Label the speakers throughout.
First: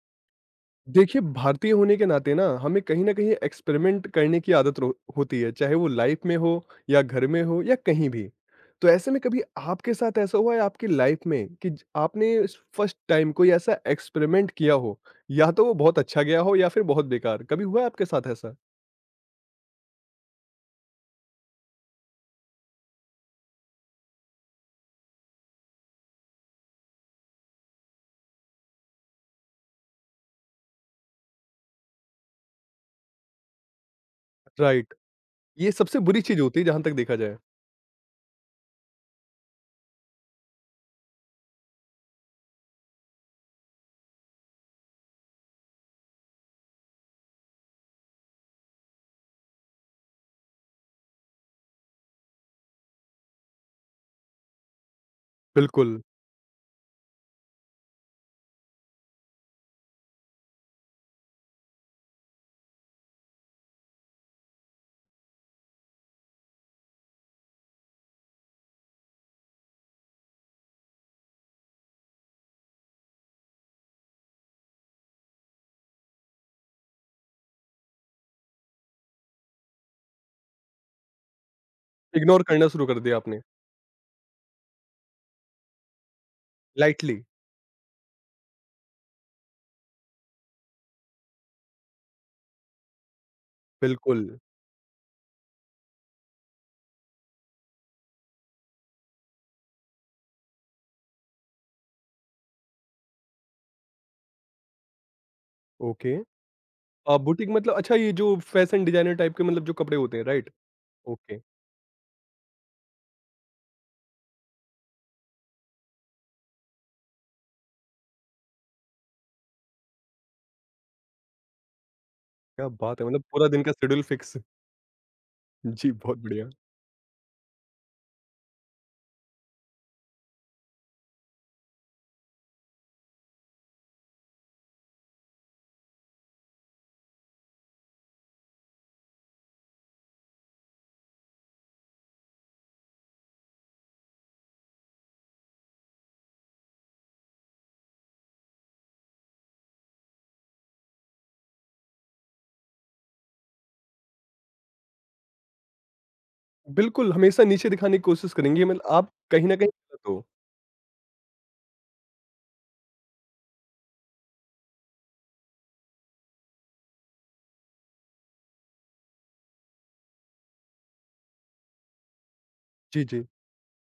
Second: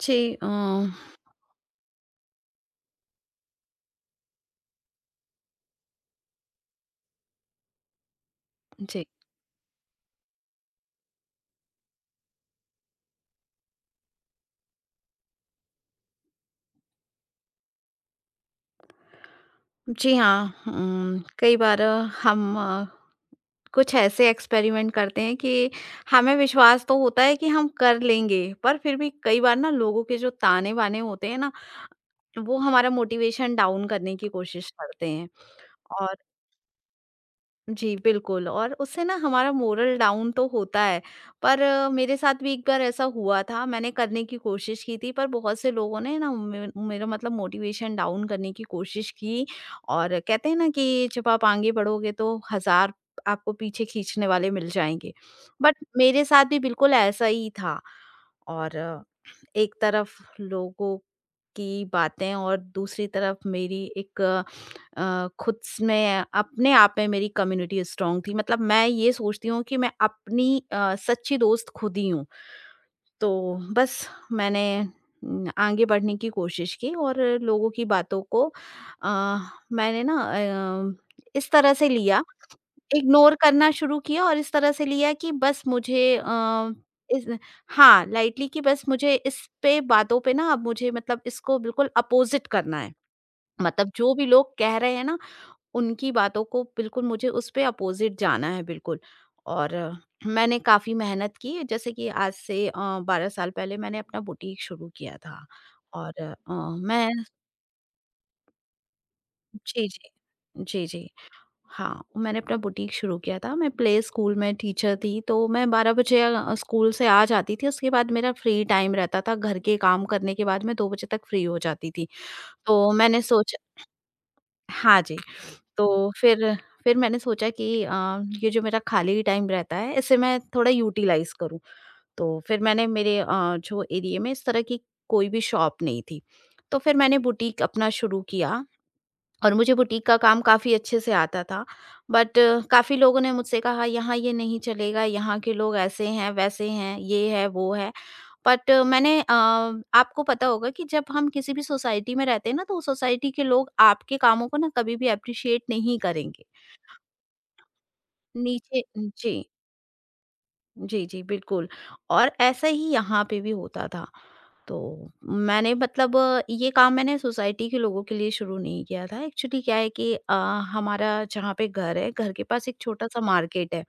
Speaker 1: जी।
Speaker 2: देखिए, भारतीय होने के नाते ना हमें कहीं न कहीं एक्सपेरिमेंट करने की आदत रो होती है, चाहे वो लाइफ़ में हो या घर में हो या कहीं भी। तो
Speaker 1: जी।
Speaker 2: ऐसे में कभी आपके साथ ऐसा हुआ है आपकी लाइफ़ में कि ज आपने फर्स्ट टाइम कोई ऐसा एक्सपेरिमेंट किया हो, या तो वो बहुत अच्छा गया हो या फिर बहुत बेकार, कभी हुआ है आपके साथ ऐसा?
Speaker 1: जी हाँ, कई बार हम कुछ ऐसे एक्सपेरिमेंट करते हैं कि हमें विश्वास तो होता है कि हम कर लेंगे, पर फिर भी कई बार ना लोगों के जो ताने-बाने होते हैं ना, वो हमारा मोटिवेशन डाउन करने की कोशिश
Speaker 2: राइट,
Speaker 1: करते हैं।
Speaker 2: ये सबसे बुरी चीज़ होती है जहाँ तक देखा जाए।
Speaker 1: जी, बिल्कुल। और उससे ना हमारा मोरल डाउन तो होता है, पर मेरे साथ भी एक बार ऐसा हुआ था, मैंने करने की कोशिश की थी पर बहुत से लोगों ने ना मे मेरा मतलब मोटिवेशन डाउन करने की कोशिश की। और कहते हैं ना कि जब आप आगे बढ़ोगे तो हज़ार आपको पीछे खींचने वाले मिल जाएँगे। बट
Speaker 2: बिल्कुल।
Speaker 1: मेरे साथ भी बिल्कुल ऐसा ही था। और एक तरफ लोगों की बातें और दूसरी तरफ मेरी एक अ, अ, खुद स में अपने आप में मेरी कम्युनिटी स्ट्रॉन्ग थी। मतलब मैं ये सोचती हूँ कि मैं अपनी सच्ची दोस्त खुद ही हूँ। तो बस मैंने आगे बढ़ने की कोशिश की और लोगों की बातों को अ, मैंने ना अ, इस तरह से लिया,
Speaker 2: इग्नोर करना शुरू कर दिया
Speaker 1: इग्नोर
Speaker 2: आपने।
Speaker 1: करना शुरू किया और इस तरह से लिया कि बस मुझे अ,
Speaker 2: लाइटली।
Speaker 1: इस हाँ, लाइटली कि बस मुझे इस पे बातों पे ना अब मुझे मतलब इसको बिल्कुल अपोज़िट करना है। मतलब जो भी
Speaker 2: बिल्कुल।
Speaker 1: लोग कह रहे हैं ना, उनकी बातों को बिल्कुल मुझे उस पे अपोज़िट जाना है बिल्कुल। और मैंने काफ़ी मेहनत की। जैसे कि आज से 12 साल पहले मैंने अपना बुटीक शुरू किया था। और
Speaker 2: ओके।
Speaker 1: अ, मैं
Speaker 2: बुटीक मतलब अच्छा ये जो फैशन डिज़ाइनर टाइप के मतलब जो
Speaker 1: जी,
Speaker 2: कपड़े
Speaker 1: जी।
Speaker 2: होते हैं, राइट?
Speaker 1: जी, जी।
Speaker 2: ओके।
Speaker 1: हाँ, मैंने अपना बुटीक शुरू किया था। मैं प्ले स्कूल में टीचर थी, तो मैं 12 बजे स्कूल से आ जाती थी, उसके बाद मेरा फ्री टाइम रहता था। घर के काम करने के बाद मैं 2 बजे तक फ्री हो जाती थी।
Speaker 2: क्या
Speaker 1: तो
Speaker 2: बात है!
Speaker 1: मैंने
Speaker 2: मतलब पूरा दिन का
Speaker 1: सोचा,
Speaker 2: शेड्यूल फिक्स।
Speaker 1: हाँ जी,
Speaker 2: जी,
Speaker 1: तो
Speaker 2: बहुत बढ़िया।
Speaker 1: फिर मैंने सोचा कि ये जो मेरा खाली टाइम रहता है, इसे मैं थोड़ा यूटिलाइज़ करूँ। तो फिर मैंने मेरे जो एरिया में इस तरह की कोई भी शॉप नहीं थी, तो फिर मैंने बुटीक अपना शुरू किया और मुझे बुटीक का काम काफ़ी अच्छे से आता था। बट काफ़ी लोगों ने मुझसे कहा, यहाँ ये नहीं चलेगा, यहाँ के लोग ऐसे हैं, वैसे हैं, ये है, वो है। बट मैंने आपको पता होगा कि जब हम किसी भी सोसाइटी में रहते हैं ना, तो सोसाइटी के लोग आपके कामों को ना कभी भी एप्रिशिएट नहीं करेंगे।
Speaker 2: बिल्कुल, हमेशा नीचे दिखाने की कोशिश करेंगे
Speaker 1: नीचे।
Speaker 2: मतलब आप
Speaker 1: जी।
Speaker 2: कहीं न कहीं गलत हो।
Speaker 1: जी, जी, बिल्कुल। और ऐसा ही यहाँ पे भी होता था। तो मैंने मतलब ये काम मैंने सोसाइटी के लोगों के लिए शुरू नहीं किया था। एक्चुअली क्या है कि हमारा जहाँ पे घर है, घर के पास एक
Speaker 2: जी,
Speaker 1: छोटा-सा
Speaker 2: जी।
Speaker 1: मार्केट है।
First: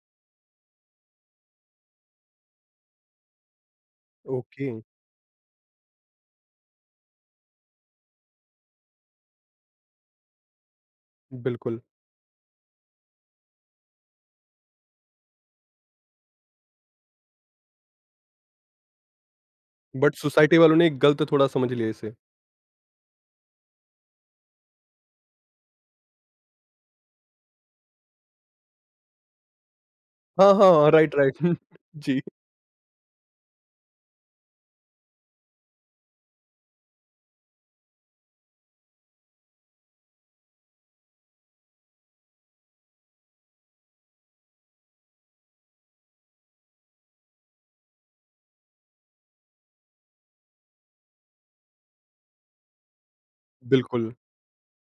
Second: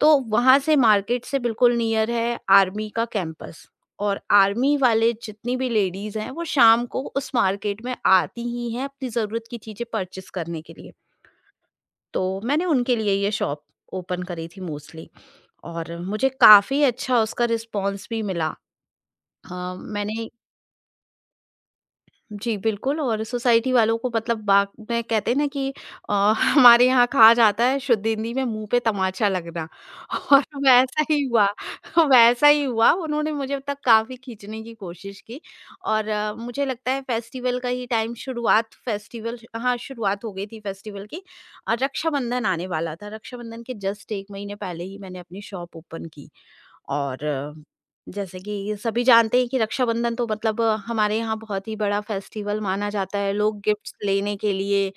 Speaker 1: तो वहाँ से मार्केट से बिल्कुल नियर है आर्मी का कैंपस और
Speaker 2: ओके,
Speaker 1: आर्मी वाले जितनी भी लेडीज़ हैं, वो शाम को उस मार्केट में आती ही हैं अपनी ज़रूरत की चीज़ें परचेज़ करने के लिए।
Speaker 2: बिल्कुल।
Speaker 1: तो मैंने उनके लिए ये शॉप ओपन करी थी मोस्टली। और मुझे काफ़ी अच्छा उसका रिस्पॉन्स भी मिला। अ,
Speaker 2: बट
Speaker 1: मैंने
Speaker 2: सोसाइटी वालों ने गलत थोड़ा समझ लिया इसे।
Speaker 1: जी, बिल्कुल। और सोसाइटी वालों को मतलब बा मैं कहते हैं ना कि अ, हमारे यहाँ कहा जाता है शुद्ध हिंदी में मुँह पे तमाचा लगना। और
Speaker 2: हाँ, हाँ, हाँ,
Speaker 1: वैसा
Speaker 2: राइट,
Speaker 1: ही
Speaker 2: राइट।
Speaker 1: हुआ।
Speaker 2: जी,
Speaker 1: वैसा ही हुआ। उन्होंने मुझे तक काफ़ी खींचने की कोशिश की। और मुझे लगता है फेस्टिवल का ही टाइम, शुरुआत फेस्टिवल हाँ, शुरुआत हो गई थी फेस्टिवल की और रक्षाबंधन आने वाला था। रक्षाबंधन के जस्ट 1 महीने पहले ही मैंने अपनी शॉप ओपन की। और जैसे कि सभी जानते हैं कि रक्षाबंधन तो मतलब हमारे यहाँ बहुत ही बड़ा फेस्टिवल माना जाता है। लोग गिफ्ट्स
Speaker 2: बिल्कुल।
Speaker 1: लेने के लिए,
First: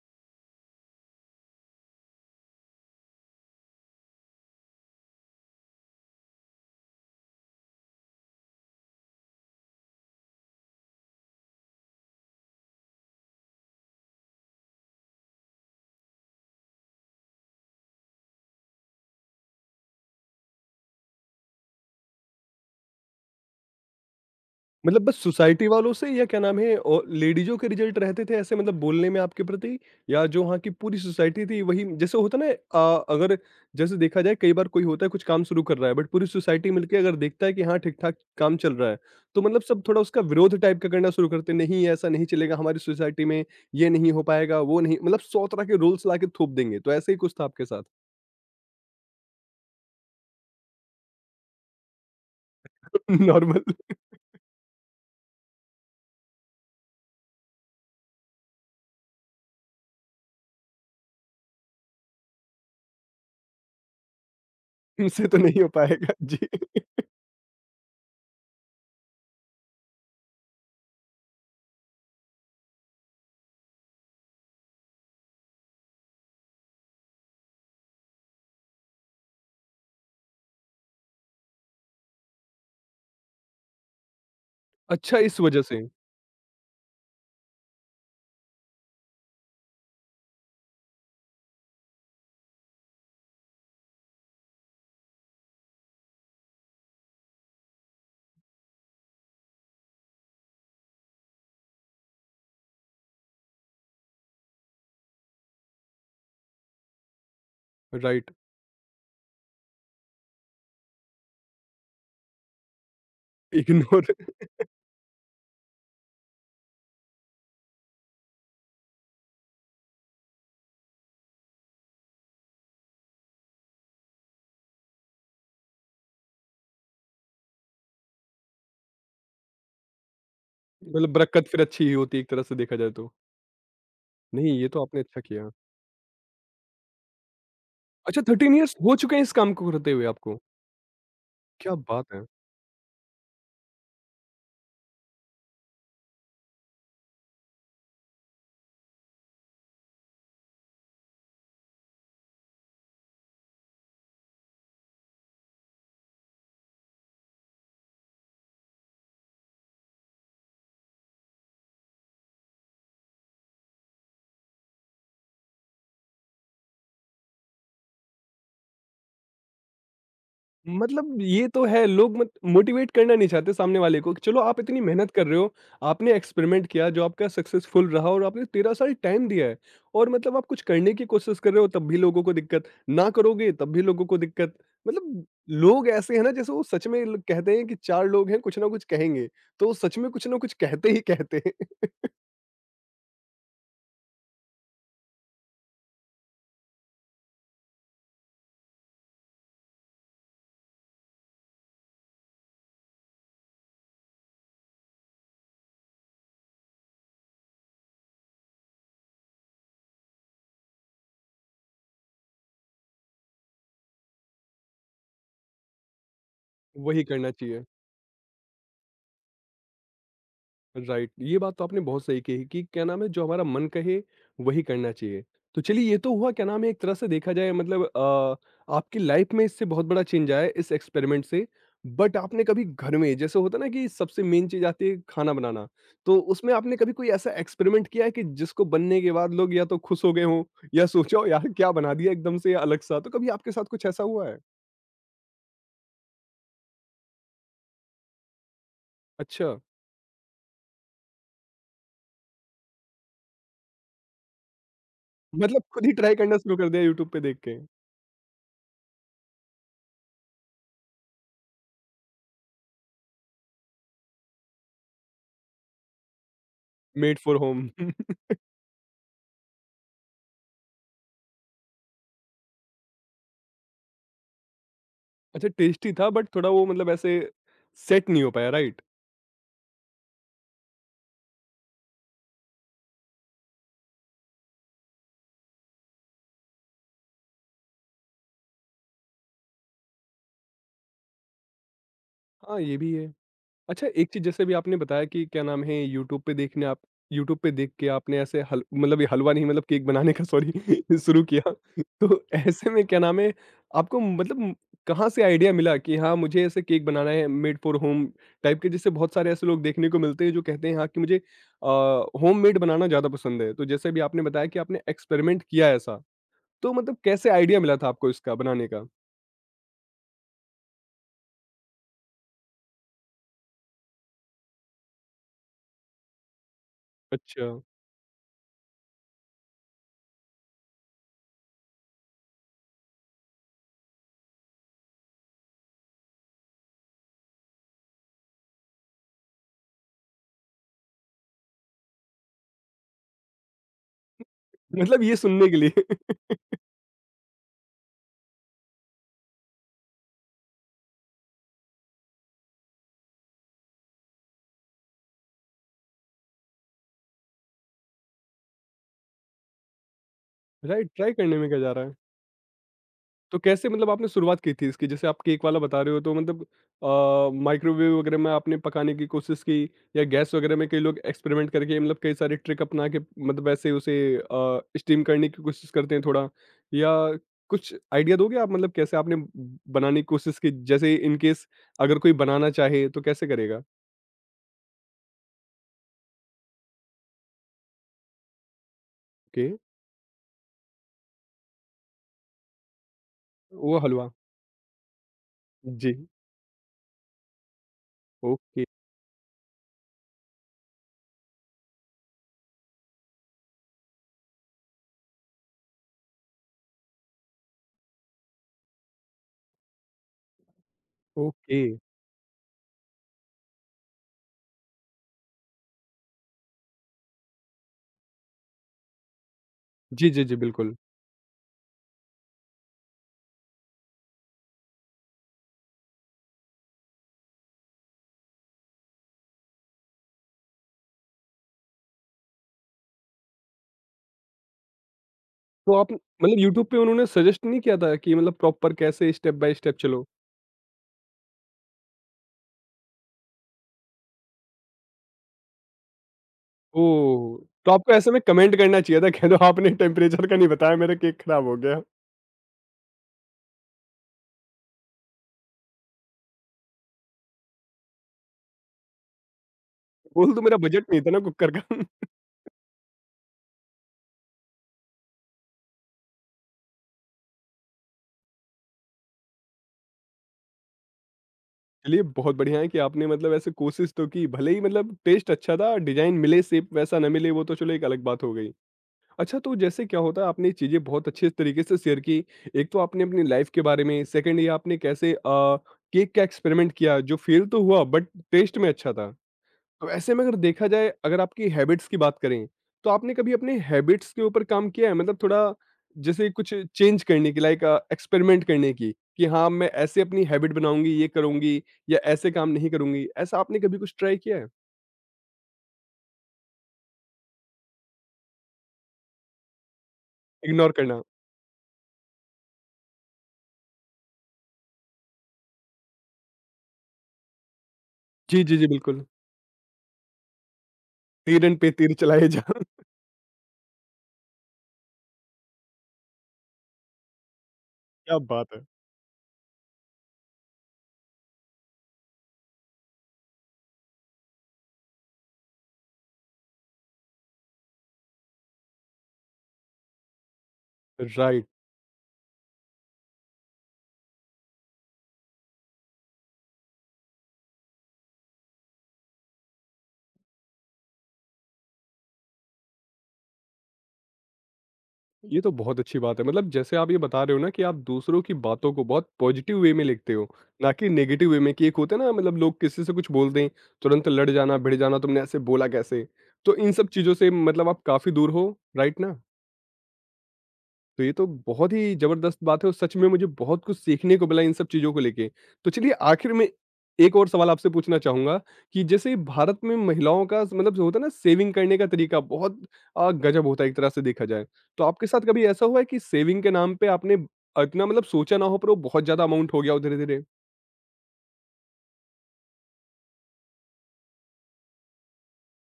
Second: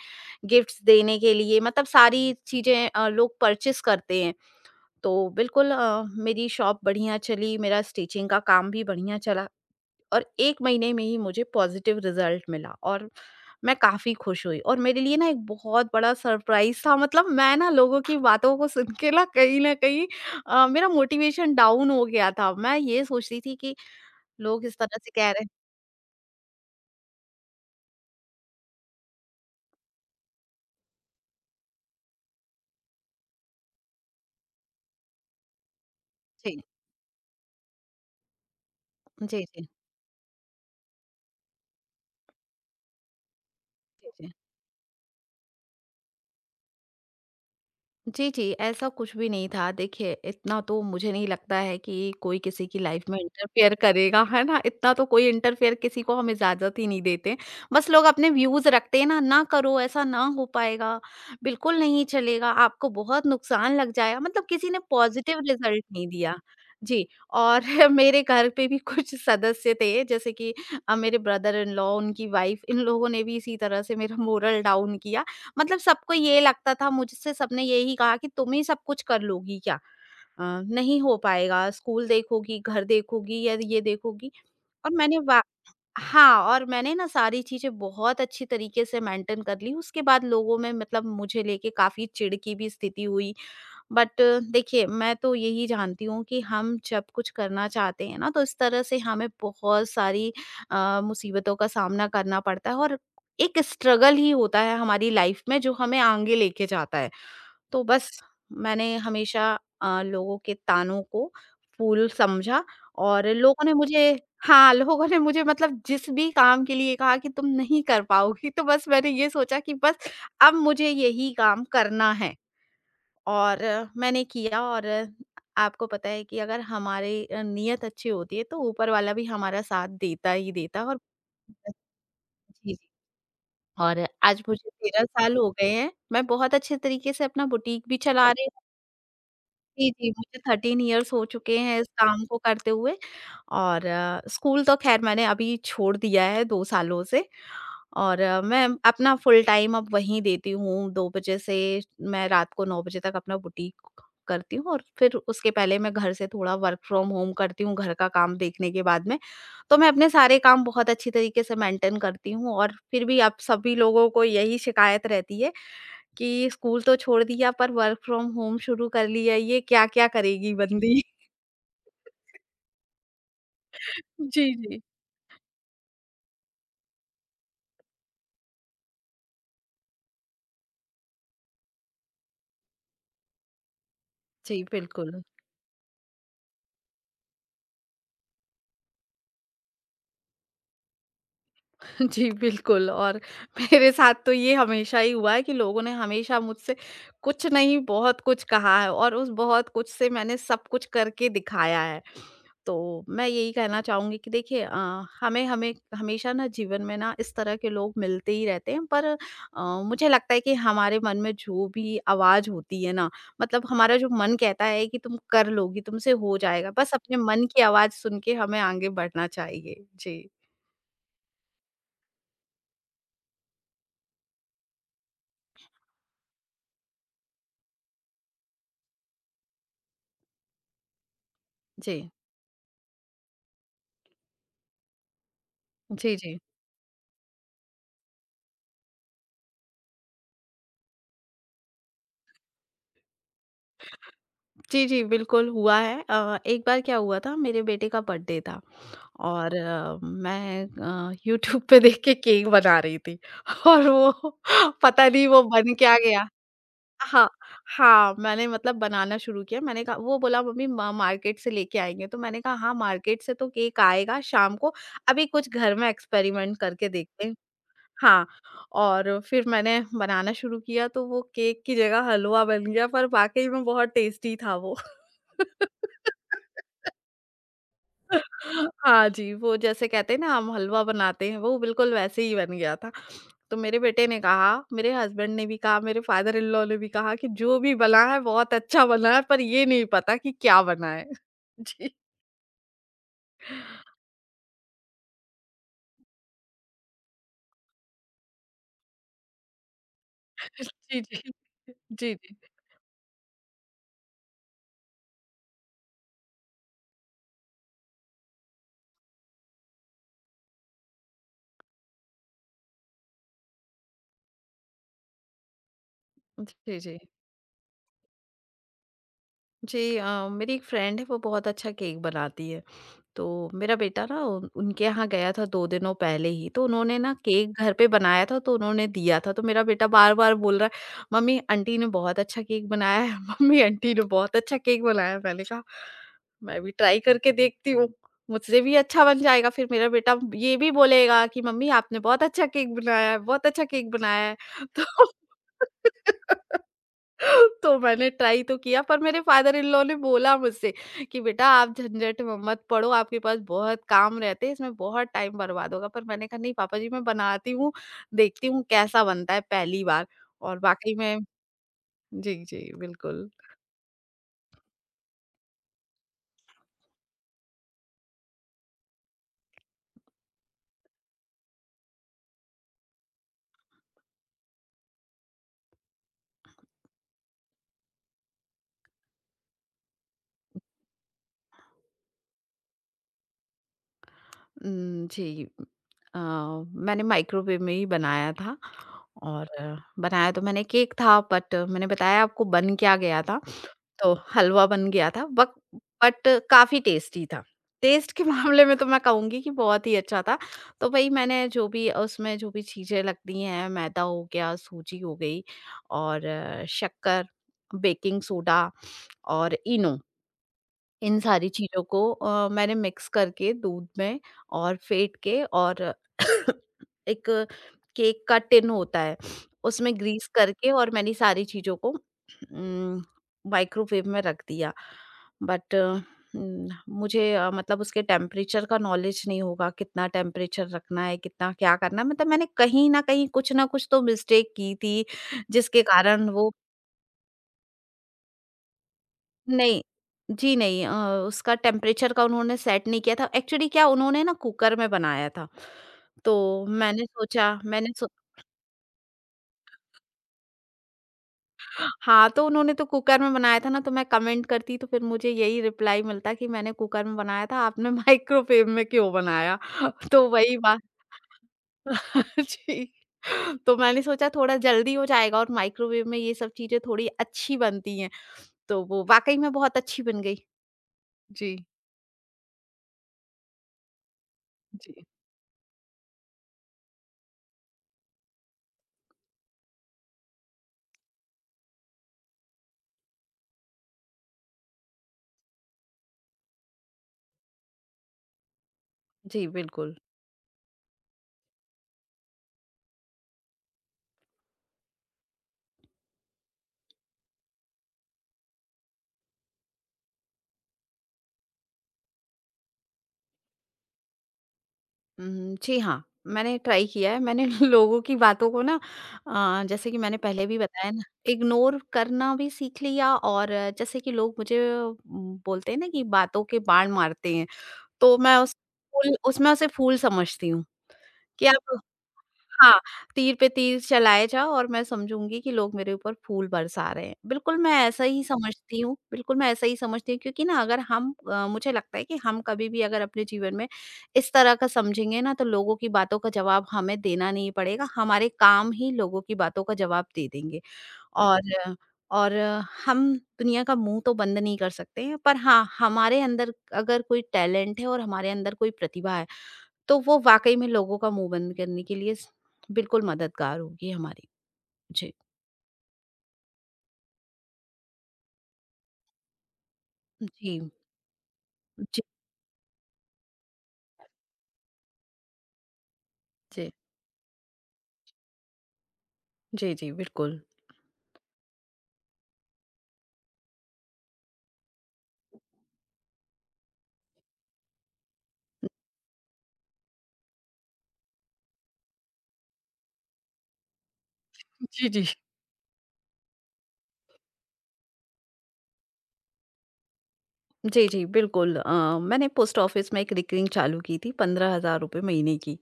Speaker 1: गिफ्ट्स देने के लिए मतलब सारी चीज़ें लोग परचेज़ करते हैं। तो बिल्कुल मेरी शॉप बढ़िया चली, मेरा स्टिचिंग का काम भी बढ़िया चला। और 1 महीने में ही मुझे पॉज़िटिव रिज़ल्ट मिला और मैं काफ़ी खुश हुई। और मेरे लिए ना एक बहुत बड़ा सरप्राइज़ था। मतलब मैं ना लोगों की बातों को सुन के ना कहीं न कहीं मेरा मोटिवेशन डाउन हो गया था। मैं ये सोच रही थी कि लोग इस तरह
Speaker 2: मतलब
Speaker 1: से
Speaker 2: बस
Speaker 1: कह रहे हैं।
Speaker 2: सोसाइटी वालों से या क्या नाम है और लेडीजों के रिजल्ट रहते थे ऐसे मतलब बोलने में आपके प्रति या जो वहाँ की पूरी सोसाइटी थी वही जैसे होता ना, आ, अगर जैसे देखा जाए कई बार कोई होता है कुछ काम शुरू कर रहा है बट पूरी
Speaker 1: जी।
Speaker 2: सोसाइटी मिलके अगर देखता है कि हाँ ठीक ठाक काम चल रहा है, तो
Speaker 1: जी,
Speaker 2: मतलब
Speaker 1: जी।
Speaker 2: सब थोड़ा उसका विरोध टाइप का करना शुरू करते, नहीं ऐसा नहीं चलेगा हमारी सोसाइटी में, ये
Speaker 1: जी,
Speaker 2: नहीं हो
Speaker 1: जी।
Speaker 2: पाएगा वो नहीं, मतलब सौ तरह के रूल्स ला के थोप देंगे। तो ऐसे ही कुछ था आपके साथ?
Speaker 1: जी, जी, ऐसा कुछ भी नहीं था। देखिए, इतना तो मुझे नहीं लगता है कि कोई किसी की लाइफ़ में
Speaker 2: नॉर्मल।
Speaker 1: इंटरफेयर करेगा, है ना? इतना तो कोई इंटरफेयर किसी को हम इजाज़त ही नहीं देते। बस लोग अपने व्यूज़ रखते हैं ना, "ना करो, ऐसा ना हो पाएगा, बिल्कुल नहीं चलेगा, आपको बहुत नुकसान लग जाएगा।" मतलब किसी ने
Speaker 2: इनसे तो
Speaker 1: पॉज़िटिव
Speaker 2: नहीं हो
Speaker 1: रिज़ल्ट नहीं
Speaker 2: पाएगा जी।
Speaker 1: दिया। जी। और मेरे घर पे भी कुछ सदस्य थे, जैसे कि मेरे ब्रदर इन लॉ, उनकी वाइफ़, इन लोगों ने भी इसी तरह से मेरा मोरल डाउन किया। मतलब सबको ये लगता था, मुझसे सबने यही कहा कि तुम ही सब कुछ कर लोगी क्या, नहीं हो पाएगा, स्कूल देखोगी, घर देखोगी या ये देखोगी। और
Speaker 2: अच्छा,
Speaker 1: मैंने
Speaker 2: इस
Speaker 1: वा
Speaker 2: वजह से।
Speaker 1: हाँ, और मैंने ना सारी चीजें बहुत अच्छी तरीके से मेंटेन कर ली। उसके बाद लोगों में मतलब मुझे लेके काफी चिढ़ की भी स्थिति हुई। बट देखिए, मैं तो यही जानती हूँ कि हम जब कुछ करना चाहते हैं ना, तो इस तरह से हमें बहुत सारी मुसीबतों का सामना करना पड़ता है। और एक स्ट्रगल ही होता है हमारी लाइफ में जो हमें आगे लेके जाता है। तो बस
Speaker 2: राइट।
Speaker 1: मैंने हमेशा लोगों के तानों को फूल समझा। और लोगों ने
Speaker 2: इग्नोर।
Speaker 1: मुझे हाँ, लोगों ने मुझे मतलब जिस भी काम के लिए कहा कि तुम नहीं कर पाओगी, तो बस मैंने ये सोचा कि बस अब मुझे यही काम करना है। और मैंने किया। और आपको पता है कि अगर हमारी नीयत अच्छी होती है तो ऊपर वाला भी हमारा साथ देता ही देता है। और
Speaker 2: मतलब बरक़्क़त फिर अच्छी ही होती है एक तरह से
Speaker 1: जी,
Speaker 2: देखा
Speaker 1: जी।
Speaker 2: जाए तो।
Speaker 1: और आज
Speaker 2: नहीं, ये
Speaker 1: मुझे
Speaker 2: तो आपने
Speaker 1: 13
Speaker 2: अच्छा
Speaker 1: साल
Speaker 2: किया।
Speaker 1: हो गए हैं, मैं बहुत अच्छे तरीके से अपना बुटीक भी
Speaker 2: अच्छा
Speaker 1: चला रही
Speaker 2: 13
Speaker 1: हूँ।
Speaker 2: इयर्स हो चुके हैं इस काम को
Speaker 1: जी,
Speaker 2: करते हुए
Speaker 1: जी,
Speaker 2: आपको?
Speaker 1: मुझे 13 इयर्स हो चुके
Speaker 2: क्या
Speaker 1: हैं इस
Speaker 2: बात
Speaker 1: काम
Speaker 2: है!
Speaker 1: को करते हुए। और स्कूल तो खैर मैंने अभी छोड़ दिया है 2 सालों से। और मैं अपना फुल टाइम अब वहीं देती हूँ, 2 बजे से मैं रात को 9 बजे तक अपना बुटीक करती हूँ। और फिर उसके पहले मैं घर से थोड़ा वर्क फ्रॉम होम करती हूँ, घर का काम देखने के बाद में। तो मैं अपने सारे काम बहुत अच्छी तरीके से मेंटेन करती हूँ, और फिर भी अब सभी लोगों को यही शिकायत रहती है कि स्कूल तो छोड़ दिया पर वर्क फ्रॉम होम शुरू कर लिया, ये क्या-क्या करेगी बंदी?
Speaker 2: मतलब ये तो है लोग मत मोटिवेट करना नहीं चाहते सामने वाले को कि चलो
Speaker 1: जी,
Speaker 2: आप इतनी
Speaker 1: जी।
Speaker 2: मेहनत कर रहे हो, आपने एक्सपेरिमेंट किया जो आपका सक्सेसफुल रहा और आपने 13 साल टाइम दिया है, और मतलब आप कुछ करने की कोशिश कर रहे हो तब भी लोगों को दिक्कत, ना करोगे तब भी लोगों को दिक्कत।
Speaker 1: जी, बिल्कुल।
Speaker 2: मतलब लोग ऐसे हैं ना, जैसे वो सच में ल कहते हैं कि 4 लोग हैं कुछ ना कुछ कहेंगे, तो वो सच में कुछ ना कुछ कहते ही कहते हैं।
Speaker 1: जी, बिल्कुल। और मेरे साथ तो ये हमेशा ही हुआ है कि लोगों ने हमेशा मुझसे कुछ नहीं बहुत कुछ कहा है, और उस बहुत कुछ से मैंने सब कुछ करके दिखाया है। तो मैं यही कहना चाहूँगी कि देखिए, हमें हमें हमेशा ना जीवन में ना इस तरह के लोग मिलते ही रहते हैं, पर मुझे लगता है कि हमारे मन में जो भी आवाज़ होती है ना, मतलब हमारा जो मन कहता है कि तुम कर लोगी, तुमसे हो जाएगा। बस
Speaker 2: वही
Speaker 1: अपने
Speaker 2: करना
Speaker 1: मन की
Speaker 2: चाहिए।
Speaker 1: आवाज़ सुन के हमें आगे बढ़ना चाहिए। जी।
Speaker 2: राइट, ये बात तो आपने बहुत सही कही कि क्या नाम है जो हमारा मन कहे वही करना चाहिए। तो चलिए, ये तो हुआ क्या नाम है एक तरह से देखा जाए मतलब आपकी लाइफ में इससे बहुत बड़ा चेंज आया है इस एक्सपेरिमेंट से।
Speaker 1: जी।
Speaker 2: बट आपने कभी घर में जैसे होता ना कि सबसे मेन चीज आती है खाना बनाना,
Speaker 1: जी,
Speaker 2: तो
Speaker 1: जी।
Speaker 2: उसमें आपने कभी कोई ऐसा एक्सपेरिमेंट किया है कि जिसको बनने के बाद लोग या तो खुश हो गए हों या सोचो यार क्या बना दिया एकदम से या अलग सा, तो कभी आपके साथ कुछ ऐसा हुआ है?
Speaker 1: जी, जी, बिल्कुल हुआ है। एक बार क्या हुआ था, मेरे बेटे का बर्थडे था
Speaker 2: अच्छा।
Speaker 1: और मैं यूट्यूब पे देख के केक बना रही थी। और वो पता नहीं वो
Speaker 2: मतलब
Speaker 1: बन
Speaker 2: खुद ही
Speaker 1: क्या
Speaker 2: ट्राई
Speaker 1: गया।
Speaker 2: करना शुरू कर दिया यूट्यूब पे
Speaker 1: हाँ,
Speaker 2: देख के।
Speaker 1: हाँ, मैंने मतलब बनाना शुरू किया। मैंने कहा, वो बोला, मम्मी म मार्केट से लेके आएँगे, तो मैंने कहा हाँ, मार्केट से तो केक आएगा शाम को, अभी कुछ घर में एक्सपेरिमेंट करके
Speaker 2: मेड
Speaker 1: देखते।
Speaker 2: For home.
Speaker 1: हाँ, और फिर मैंने बनाना शुरू किया तो वो केक की जगह हलवा बन गया, पर वाक़ई में बहुत टेस्टी था वो।
Speaker 2: अच्छा, टेस्टी था बट थोड़ा वो मतलब ऐसे सेट नहीं हो पाया राइट?
Speaker 1: हाँ जी, वो जैसे कहते हैं ना हम हलवा बनाते हैं वो बिल्कुल वैसे ही बन गया था। तो मेरे बेटे ने कहा, मेरे हसबैंड ने भी कहा, मेरे फादर इन लॉ ने भी कहा कि जो भी बना है बहुत अच्छा बना है, पर ये नहीं पता कि क्या बना है? जी।
Speaker 2: हाँ, ये भी है। अच्छा एक चीज़ जैसे अभी आपने बताया कि क्या नाम है यूट्यूब पे देखने आप, यूट्यूब पे देख के आपने ऐसे हल मतलब ये हलवा नहीं मतलब केक बनाने का सॉरी
Speaker 1: जी,
Speaker 2: शुरू
Speaker 1: जी।
Speaker 2: किया।
Speaker 1: जी,
Speaker 2: तो
Speaker 1: जी।
Speaker 2: ऐसे में क्या नाम है आपको मतलब कहाँ से आइडिया मिला कि हाँ, मुझे ऐसे केक बनाना है, मेड फॉर होम टाइप के, जैसे बहुत सारे ऐसे लोग देखने को मिलते हैं जो कहते हैं हाँ, कि मुझे होममेड बनाना ज़्यादा पसंद है। तो जैसे अभी आपने बताया कि आपने एक्सपेरिमेंट किया है ऐसा, तो
Speaker 1: जी,
Speaker 2: मतलब
Speaker 1: जी।
Speaker 2: कैसे आइडिया मिला था आपको इसका बनाने का?
Speaker 1: जी, मेरी एक फ्रेंड है, वो बहुत अच्छा केक बनाती है। तो मेरा बेटा ना उनके यहाँ गया था 2 दिनों पहले ही, तो उन्होंने ना
Speaker 2: अच्छा।
Speaker 1: केक घर पे बनाया था, तो उन्होंने दिया था, तो मेरा बेटा बार बार बोल रहा है मम्मी आंटी ने बहुत अच्छा केक बनाया है, मम्मी आंटी ने बहुत अच्छा केक बनाया है। मैंने कहा मैं भी ट्राई करके देखती हूँ, मुझसे भी अच्छा बन जाएगा, फिर मेरा बेटा ये भी बोलेगा कि मम्मी आपने बहुत अच्छा केक बनाया है, बहुत अच्छा केक बनाया है।
Speaker 2: मतलब
Speaker 1: तो
Speaker 2: ये सुनने के लिए।
Speaker 1: तो मैंने ट्राई तो किया, पर मेरे फादर इन लॉ ने बोला मुझसे कि बेटा आप झंझट में मत पड़ो, आपके पास बहुत काम रहते हैं, इसमें बहुत टाइम बर्बाद होगा, पर मैंने कहा नहीं पापा जी मैं बनाती हूँ, देखती हूँ कैसा बनता है पहली बार। और
Speaker 2: राइट,
Speaker 1: वाकई
Speaker 2: ट्राई
Speaker 1: में
Speaker 2: करने में क्या जा रहा है?
Speaker 1: जी जी बिल्कुल।
Speaker 2: तो कैसे मतलब आपने शुरुआत की थी इसकी? जैसे आप केक वाला बता रहे हो, तो मतलब माइक्रोवेव वगैरह में आपने पकाने की कोशिश की या गैस वगैरह में? कई लोग एक्सपेरिमेंट करके मतलब कई सारे ट्रिक अपना के मतलब ऐसे उसे स्टीम करने की कोशिश करते हैं थोड़ा, या कुछ आइडिया दोगे आप मतलब कैसे आपने ब बनाने की कोशिश की? जैसे इन केस अगर कोई बनाना चाहे तो कैसे करेगा?
Speaker 1: जी मैंने माइक्रोवेव में ही बनाया था,
Speaker 2: ओके,
Speaker 1: और बनाया तो मैंने केक था, बट मैंने बताया आपको बन क्या गया था।
Speaker 2: वो हलवा।
Speaker 1: तो हलवा बन गया था, बक
Speaker 2: जी,
Speaker 1: बट काफ़ी टेस्टी था। टेस्ट के
Speaker 2: ओके,
Speaker 1: मामले में तो मैं कहूँगी कि बहुत ही अच्छा था। तो वही, मैंने जो भी उसमें, जो भी चीज़ें लगती हैं, मैदा हो गया, सूजी हो गई और शक्कर, बेकिंग सोडा और इनो, इन सारी
Speaker 2: ओके।
Speaker 1: चीज़ों को मैंने मिक्स करके दूध में और फेंट के और एक केक का टिन होता है, उसमें
Speaker 2: जी, जी,
Speaker 1: ग्रीस
Speaker 2: जी,
Speaker 1: करके,
Speaker 2: बिल्कुल।
Speaker 1: और मैंने सारी चीज़ों को माइक्रोवेव में रख दिया। बट मुझे मतलब उसके टेम्परेचर का नॉलेज नहीं होगा, कितना टेम्परेचर रखना है, कितना क्या करना है, मतलब मैंने कहीं न कहीं कुछ ना कुछ तो मिस्टेक की थी,
Speaker 2: तो
Speaker 1: जिसके
Speaker 2: आप
Speaker 1: कारण
Speaker 2: मतलब
Speaker 1: वो
Speaker 2: यूट्यूब पे उन्होंने सजेस्ट नहीं किया था कि मतलब प्रॉपर कैसे स्टेप बाय स्टेप
Speaker 1: नहीं,
Speaker 2: चलो?
Speaker 1: जी नहीं। उसका टेम्परेचर का उन्होंने सेट नहीं किया था। एक्चुअली क्या उन्होंने ना कुकर में बनाया था। तो मैंने
Speaker 2: ओह!
Speaker 1: सोचा,
Speaker 2: तो
Speaker 1: मैंने
Speaker 2: आपको
Speaker 1: सो
Speaker 2: ऐसे में कमेंट करना चाहिए था, कह दो आपने टेम्परेचर का नहीं बताया, मेरा केक खराब हो गया।
Speaker 1: हाँ, तो उन्होंने तो कुकर में बनाया था ना, तो मैं कमेंट करती तो फिर मुझे यही रिप्लाई मिलता कि मैंने कुकर में बनाया था, आपने माइक्रोवेव में क्यों बनाया? तो
Speaker 2: बोल दो मेरा
Speaker 1: वही बात।
Speaker 2: बजट नहीं था ना कुकर का।
Speaker 1: जी। तो मैंने सोचा थोड़ा जल्दी हो जाएगा, और माइक्रोवेव में ये सब चीज़ें थोड़ी अच्छी बनती हैं। तो वो वाक़ई में बहुत अच्छी बन गई।
Speaker 2: चलिए बहुत बढ़िया है कि आपने मतलब ऐसे कोशिश तो की, भले ही मतलब टेस्ट अच्छा था, डिज़ाइन मिले शेप वैसा ना मिले, वो तो चलो एक अलग बात हो गई। अच्छा तो जैसे क्या होता है आपने चीज़ें बहुत अच्छे तरीके से शेयर की, एक तो आपने अपनी लाइफ़ के बारे में, सेकंड ये आपने कैसे केक का एक्सपेरिमेंट किया जो फेल तो हुआ बट टेस्ट में अच्छा था।
Speaker 1: जी,
Speaker 2: तो
Speaker 1: बिल्कुल।
Speaker 2: ऐसे में अगर देखा जाए अगर आपकी हैबिट्स की बात करें, तो आपने कभी अपने हैबिट्स के ऊपर काम किया है? मतलब थोड़ा जैसे कुछ चेंज करने की लाइक एक्सपेरिमेंट करने की, कि हाँ, मैं ऐसे अपनी हैबिट बनाऊँगी, ये करूँगी या ऐसे काम नहीं करूँगी। ऐसा आपने कभी कुछ ट्राई किया है?
Speaker 1: जी हाँ, मैंने ट्राई किया है। मैंने लोगों की बातों को ना, जैसे कि मैंने पहले भी
Speaker 2: इग्नोर
Speaker 1: बताया
Speaker 2: करना।
Speaker 1: ना, इग्नोर करना भी सीख लिया। और जैसे कि लोग मुझे बोलते हैं ना कि बातों के बाण मारते हैं, तो मैं
Speaker 2: जी,
Speaker 1: उस
Speaker 2: जी, जी, बिल्कुल।
Speaker 1: फूल, उसमें उसे फूल समझती हूँ कि
Speaker 2: तीरन पे
Speaker 1: आप
Speaker 2: तीर चलाए जा।
Speaker 1: हाँ, तीर पे तीर चलाए जाओ और मैं समझूँगी कि लोग मेरे ऊपर फूल बरसा रहे हैं। बिल्कुल, मैं ऐसा
Speaker 2: क्या
Speaker 1: ही
Speaker 2: बात है!
Speaker 1: समझती हूँ, बिल्कुल मैं ऐसा ही समझती हूँ, क्योंकि ना अगर हम मुझे लगता है कि हम कभी भी अगर अपने जीवन में इस तरह का समझेंगे ना, तो लोगों की बातों का जवाब हमें देना नहीं पड़ेगा, हमारे काम ही लोगों की बातों का जवाब दे देंगे।
Speaker 2: राइट।
Speaker 1: और हम दुनिया का मुँह तो बंद नहीं कर सकते हैं, पर हाँ, हमारे अंदर अगर कोई टैलेंट है और हमारे अंदर कोई प्रतिभा है, तो वो वाक़ई में लोगों का मुँह बंद करने के लिए स बिल्कुल मददगार होगी हमारी। जी।
Speaker 2: ये तो बहुत अच्छी बात है। मतलब जैसे आप ये बता रहे हो ना कि आप दूसरों की बातों को बहुत पॉजिटिव वे में लिखते हो,
Speaker 1: जी,
Speaker 2: ना कि नेगेटिव वे में, कि एक होता है
Speaker 1: जी,
Speaker 2: ना मतलब लोग किसी से कुछ बोल दें, तुरंत लड़ जाना, भिड़ जाना, तुमने ऐसे बोला कैसे? तो इन
Speaker 1: जी।
Speaker 2: सब चीज़ों से मतलब आप काफ़ी दूर हो, राइट ना?
Speaker 1: जी, जी, बिल्कुल।
Speaker 2: तो ये तो बहुत ही ज़बरदस्त बात है और सच में मुझे बहुत कुछ सीखने को मिला इन सब चीज़ों को लेके। तो चलिए आखिर में एक और सवाल आपसे पूछना चाहूँगा कि जैसे भारत में महिलाओं का मतलब जो होता है ना सेविंग करने का तरीका बहुत गज़ब होता है एक तरह से देखा जाए। तो
Speaker 1: जी, जी।
Speaker 2: आपके साथ कभी ऐसा हुआ है कि सेविंग के नाम पे आपने इतना मतलब सोचा ना हो पर वो बहुत ज़्यादा अमाउंट हो गया हो धीरे-धीरे?
Speaker 1: जी, जी, बिल्कुल। मैंने पोस्ट ऑफ़िस में एक रिकरिंग चालू की थी ₹15,000 महीने की,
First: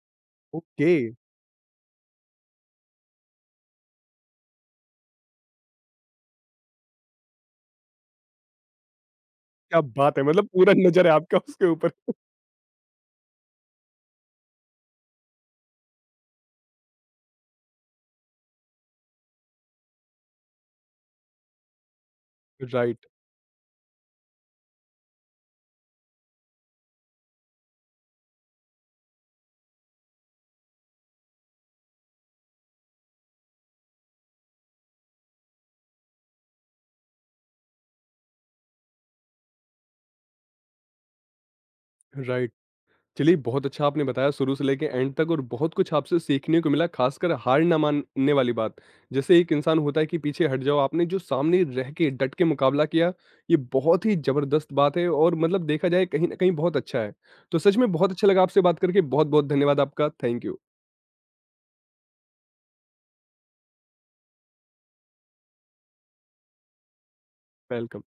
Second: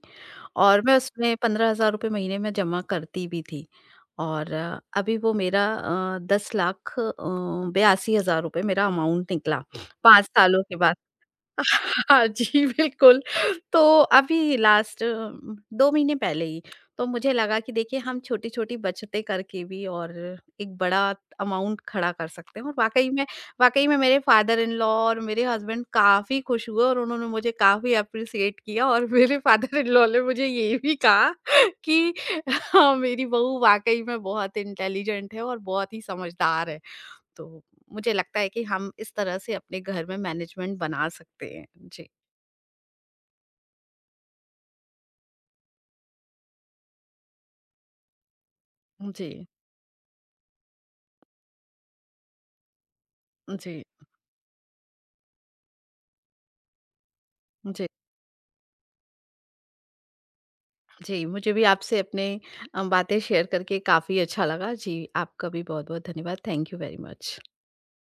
Speaker 1: और
Speaker 2: ओके,
Speaker 1: मैं उसमें ₹15,000 महीने में जमा करती भी थी। और अभी वो मेरा 10 लाख ₹82,000 मेरा अमाउंट निकला
Speaker 2: क्या बात है!
Speaker 1: 5
Speaker 2: मतलब
Speaker 1: सालों
Speaker 2: पूरा
Speaker 1: के बाद।
Speaker 2: नज़र है आपका उसके ऊपर।
Speaker 1: हाँ जी, बिल्कुल। तो अभी लास्ट 2 महीने पहले ही, तो मुझे लगा कि देखिए हम छोटी-छोटी बचतें करके भी और एक बड़ा अमाउंट खड़ा कर सकते हैं। और
Speaker 2: राइट,
Speaker 1: वाक़ई में, वाक़ई में मेरे फादर इन लॉ और मेरे हस्बैंड काफ़ी खुश हुए, और उन्होंने मुझे काफ़ी एप्रिशिएट किया, और मेरे फादर इन लॉ ने मुझे ये भी कहा कि हाँ, मेरी बहू वाक़ई में बहुत इंटेलिजेंट है और बहुत ही समझदार है। तो मुझे लगता है कि हम इस तरह से अपने घर में मैनेजमेंट बना सकते हैं। जी।
Speaker 2: राइट। चलिए, बहुत अच्छा आपने बताया शुरू से लेके एंड तक और बहुत कुछ आपसे सीखने को मिला, खासकर हार ना मानने वाली बात। जैसे
Speaker 1: जी,
Speaker 2: एक इंसान होता है कि पीछे हट जाओ, आपने जो सामने रह के डट के मुकाबला किया, ये
Speaker 1: जी,
Speaker 2: बहुत ही ज़बरदस्त बात है और मतलब देखा जाए कहीं न कहीं बहुत अच्छा है। तो सच
Speaker 1: जी,
Speaker 2: में बहुत अच्छा लगा आपसे बात करके, बहुत-बहुत धन्यवाद आपका। Thank you.
Speaker 1: जी, मुझे भी आपसे अपने बातें शेयर करके काफ़ी अच्छा लगा। जी, आपका भी बहुत-बहुत धन्यवाद। Thank you very much.
Speaker 2: Welcome.